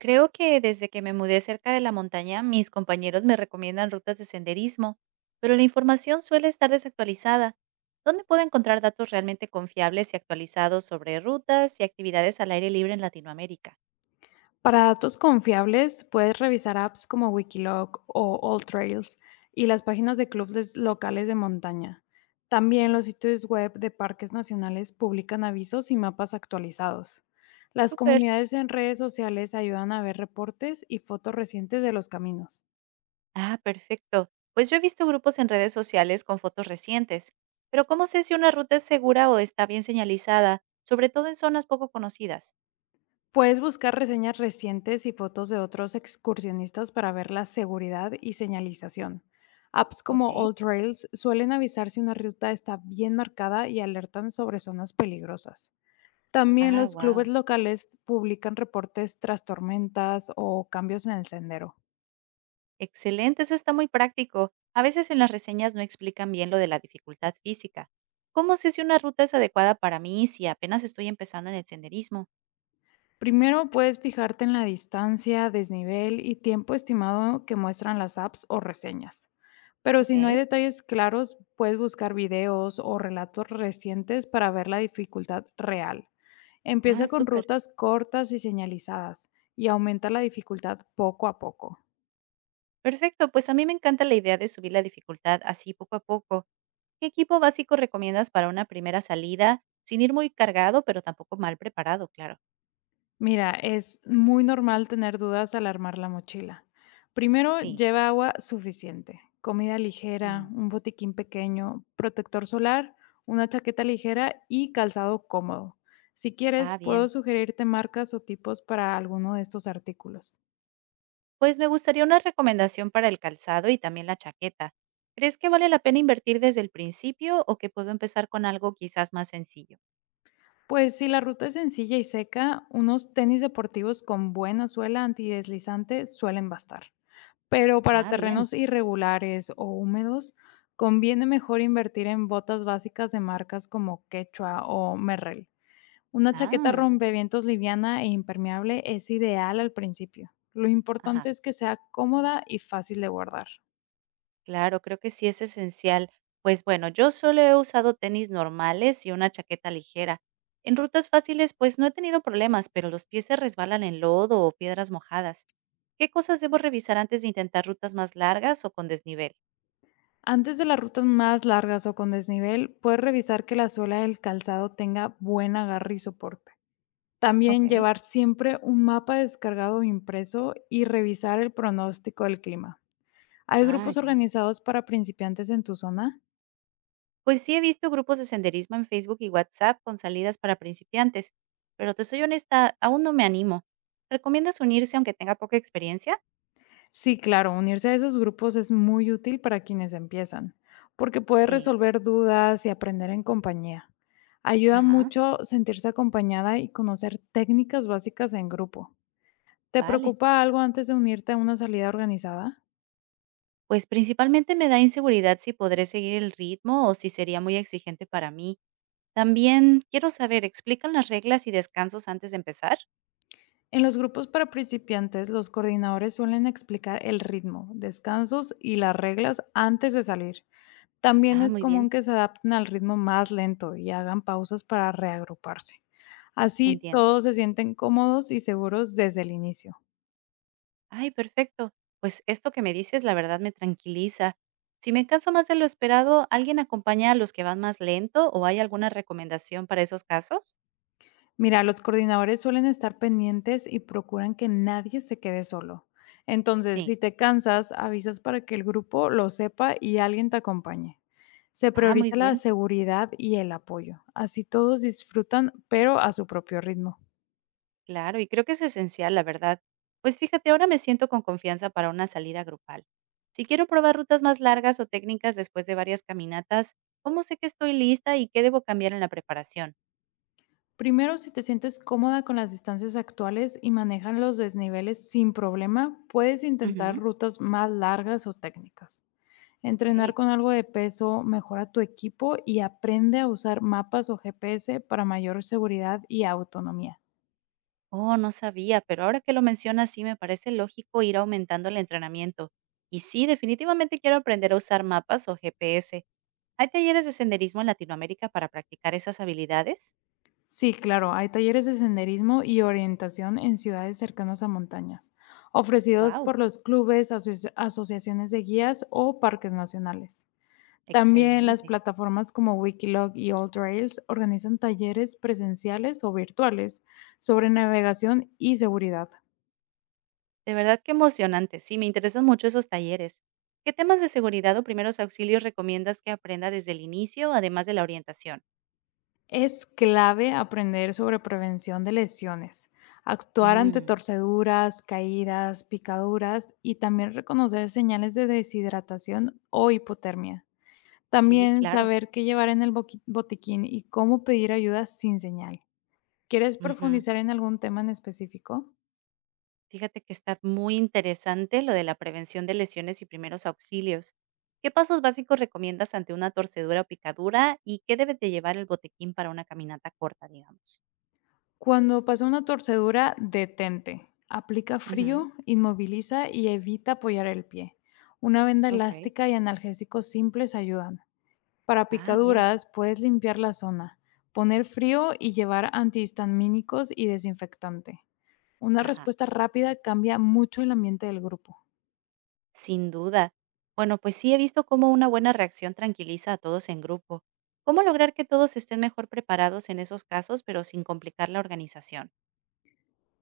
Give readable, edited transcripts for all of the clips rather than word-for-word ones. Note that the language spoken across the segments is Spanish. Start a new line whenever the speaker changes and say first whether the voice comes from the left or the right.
right: Creo que desde que me mudé cerca de la montaña, mis compañeros me recomiendan rutas de senderismo, pero la información suele estar desactualizada. ¿Dónde puedo encontrar datos realmente confiables y actualizados sobre rutas y actividades al aire libre en Latinoamérica?
left: Para datos confiables, puedes revisar apps como Wikiloc o AllTrails y las páginas de clubes locales de montaña. También los sitios web de parques nacionales publican avisos y mapas actualizados. Las
right: Súper.
left: comunidades en redes sociales ayudan a ver reportes y fotos recientes de los caminos.
right: Ah, perfecto. Pues yo he visto grupos en redes sociales con fotos recientes, pero ¿cómo sé si una ruta es segura o está bien señalizada, sobre todo en zonas poco conocidas?
left: Puedes buscar reseñas recientes y fotos de otros excursionistas para ver la seguridad y señalización. Apps como
right: Ok.
left: All Trails suelen avisar si una ruta está bien marcada y alertan sobre zonas peligrosas. También
right: Ah,
left: los clubes
right: wow.
left: locales publican reportes tras tormentas o cambios en el sendero.
right: Excelente, eso está muy práctico. A veces en las reseñas no explican bien lo de la dificultad física. ¿Cómo sé si una ruta es adecuada para mí si apenas estoy empezando en el senderismo?
left: Primero puedes fijarte en la distancia, desnivel y tiempo estimado que muestran las apps o reseñas. Pero si no hay
right: Ok.
left: detalles claros, puedes buscar videos o relatos recientes para ver la dificultad real. Empieza
right: Ah,
left: con
right: súper.
left: rutas cortas y señalizadas y aumenta la dificultad poco a poco.
right: Perfecto, pues a mí me encanta la idea de subir la dificultad así poco a poco. ¿Qué equipo básico recomiendas para una primera salida sin ir muy cargado, pero tampoco mal preparado, claro?
left: Mira, es muy normal tener dudas al armar la mochila. Primero,
right: Sí.
left: lleva agua suficiente, comida ligera,
right: Mm.
left: un botiquín pequeño, protector solar, una chaqueta ligera y calzado cómodo. Si quieres,
right: Ah,
left: puedo
right: bien.
left: sugerirte marcas o tipos para alguno de estos artículos.
right: Pues me gustaría una recomendación para el calzado y también la chaqueta. ¿Crees que vale la pena invertir desde el principio o que puedo empezar con algo quizás más sencillo?
left: Pues si la ruta es sencilla y seca, unos tenis deportivos con buena suela antideslizante suelen bastar. Pero para
right: Ah, bien.
left: terrenos irregulares o húmedos, conviene mejor invertir en botas básicas de marcas como Quechua o Merrell. Una chaqueta
right: Ah,
left: rompevientos liviana e impermeable es ideal al principio. Lo
right: ajá.
left: importante es que sea cómoda y fácil de guardar.
right: Claro, creo que sí es esencial. Pues bueno, yo solo he usado tenis normales y una chaqueta ligera. En rutas fáciles, pues no he tenido problemas, pero los pies se resbalan en lodo o piedras mojadas. ¿Qué cosas debo revisar antes de intentar rutas más largas o con desnivel?
left: Antes de las rutas más largas o con desnivel, puedes revisar que la suela del calzado tenga buen agarre y soporte.
right: Ok.
left: También llevar siempre un mapa descargado o impreso y revisar el pronóstico del clima. ¿Hay
right: Ah,
left: grupos
right: ya.
left: organizados para principiantes en tu zona?
right: Pues sí, he visto grupos de senderismo en Facebook y WhatsApp con salidas para principiantes, pero te soy honesta, aún no me animo. ¿Recomiendas unirse aunque tenga poca experiencia?
left: Sí, claro, unirse a esos grupos es muy útil para quienes empiezan, porque puedes
right: Sí.
left: resolver dudas y aprender en compañía. Ayuda
right: Ajá,
left: mucho sentirse acompañada y conocer técnicas básicas en grupo. ¿Te
right: vale.
left: preocupa algo antes de unirte a una salida organizada?
right: Pues principalmente me da inseguridad si podré seguir el ritmo o si sería muy exigente para mí. También quiero saber, ¿explican las reglas y descansos antes de empezar?
left: En los grupos para principiantes, los coordinadores suelen explicar el ritmo, descansos y las reglas antes de salir. También
right: Ah,
left: es
right: muy
left: común
right: bien,
left: que se adapten al ritmo más lento y hagan pausas para reagruparse. Así
right: entiendo.
left: todos se sienten cómodos y seguros desde el inicio.
right: Ay, perfecto. Pues esto que me dices, la verdad me tranquiliza. Si me canso más de lo esperado, ¿alguien acompaña a los que van más lento o hay alguna recomendación para esos casos?
left: Mira, los coordinadores suelen estar pendientes y procuran que nadie se quede solo. Entonces,
right: Sí.
left: si te cansas, avisas para que el grupo lo sepa y alguien te acompañe. Se
right: Ah, muy
left: prioriza la
right: bien.
left: seguridad y el apoyo. Así todos disfrutan, pero a su propio ritmo.
right: Claro, y creo que es esencial, la verdad. Pues fíjate, ahora me siento con confianza para una salida grupal. Si quiero probar rutas más largas o técnicas después de varias caminatas, ¿cómo sé que estoy lista y qué debo cambiar en la preparación?
left: Primero, si te sientes cómoda con las distancias actuales y manejan los desniveles sin problema, puedes intentar
right: Ujú.
left: rutas más largas o técnicas. Entrenar
right: Ok.
left: con algo de peso mejora tu equipo y aprende a usar mapas o GPS para mayor seguridad y autonomía.
right: Oh, no sabía, pero ahora que lo mencionas, sí me parece lógico ir aumentando el entrenamiento. Y sí, definitivamente quiero aprender a usar mapas o GPS. ¿Hay talleres de senderismo en Latinoamérica para practicar esas habilidades?
left: Sí, claro, hay talleres de senderismo y orientación en ciudades cercanas a montañas, ofrecidos
right: ¡Wow!
left: por los clubes, asociaciones de guías o parques nacionales. También las
right: Excelente.
left: plataformas como Wikiloc y AllTrails organizan talleres presenciales o virtuales sobre navegación y seguridad.
right: De verdad que emocionante. Sí, me interesan mucho esos talleres. ¿Qué temas de seguridad o primeros auxilios recomiendas que aprenda desde el inicio, además de la orientación?
left: Es clave aprender sobre prevención de lesiones, actuar ante
right: Mm,
left: torceduras, caídas, picaduras y también reconocer señales de deshidratación o hipotermia.
right: sí,
left: También
right: claro.
left: saber qué llevar en el botiquín y cómo pedir ayuda sin señal. ¿Quieres
right: Ujú.
left: profundizar en algún tema en específico?
right: Fíjate que está muy interesante lo de la prevención de lesiones y primeros auxilios. ¿Qué pasos básicos recomiendas ante una torcedura o picadura y qué debe de llevar el botiquín para una caminata corta, digamos?
left: Cuando pasa una torcedura, detente. Aplica
right: Ujú.
left: frío, inmoviliza y evita apoyar el pie. Una venda
right: Ok.
left: elástica y analgésicos simples ayudan. Para
right: Ah, bien.
left: picaduras, puedes limpiar la zona, poner frío y llevar antihistamínicos y desinfectante. Una
right: Ajá.
left: respuesta rápida cambia mucho el ambiente del grupo.
right: Sin duda. Bueno, pues sí he visto cómo una buena reacción tranquiliza a todos en grupo. ¿Cómo lograr que todos estén mejor preparados en esos casos, pero sin complicar la organización?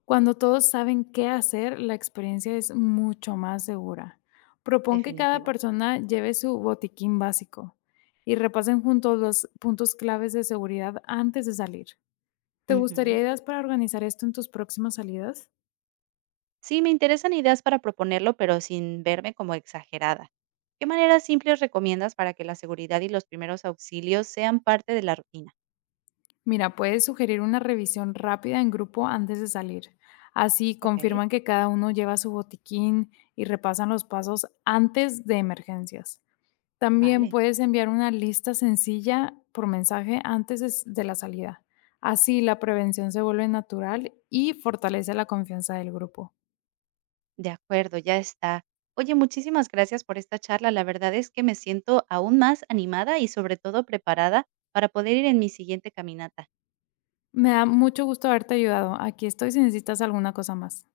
left: Cuando todos saben qué hacer, la experiencia es mucho más segura. Propón que cada
right: Definitivo.
left: persona lleve su botiquín básico y repasen juntos los puntos claves de seguridad antes de salir. ¿Te gustaría
right: Ujú.
left: ideas para organizar esto en tus próximas salidas?
right: Sí, me interesan ideas para proponerlo, pero sin verme como exagerada. ¿Qué maneras simples recomiendas para que la seguridad y los primeros auxilios sean parte de la rutina?
left: Mira, puedes sugerir una revisión rápida en grupo antes de salir. Así
right: Ok,
left: confirman que cada uno lleva su botiquín y repasan los pasos antes de emergencias. También
right: vale.
left: puedes enviar una lista sencilla por mensaje antes de la salida. Así la prevención se vuelve natural y fortalece la confianza del grupo.
right: De acuerdo, ya está. Oye, muchísimas gracias por esta charla. La verdad es que me siento aún más animada y sobre todo preparada para poder ir en mi siguiente caminata.
left: Me da mucho gusto haberte ayudado. Aquí estoy si necesitas alguna cosa más.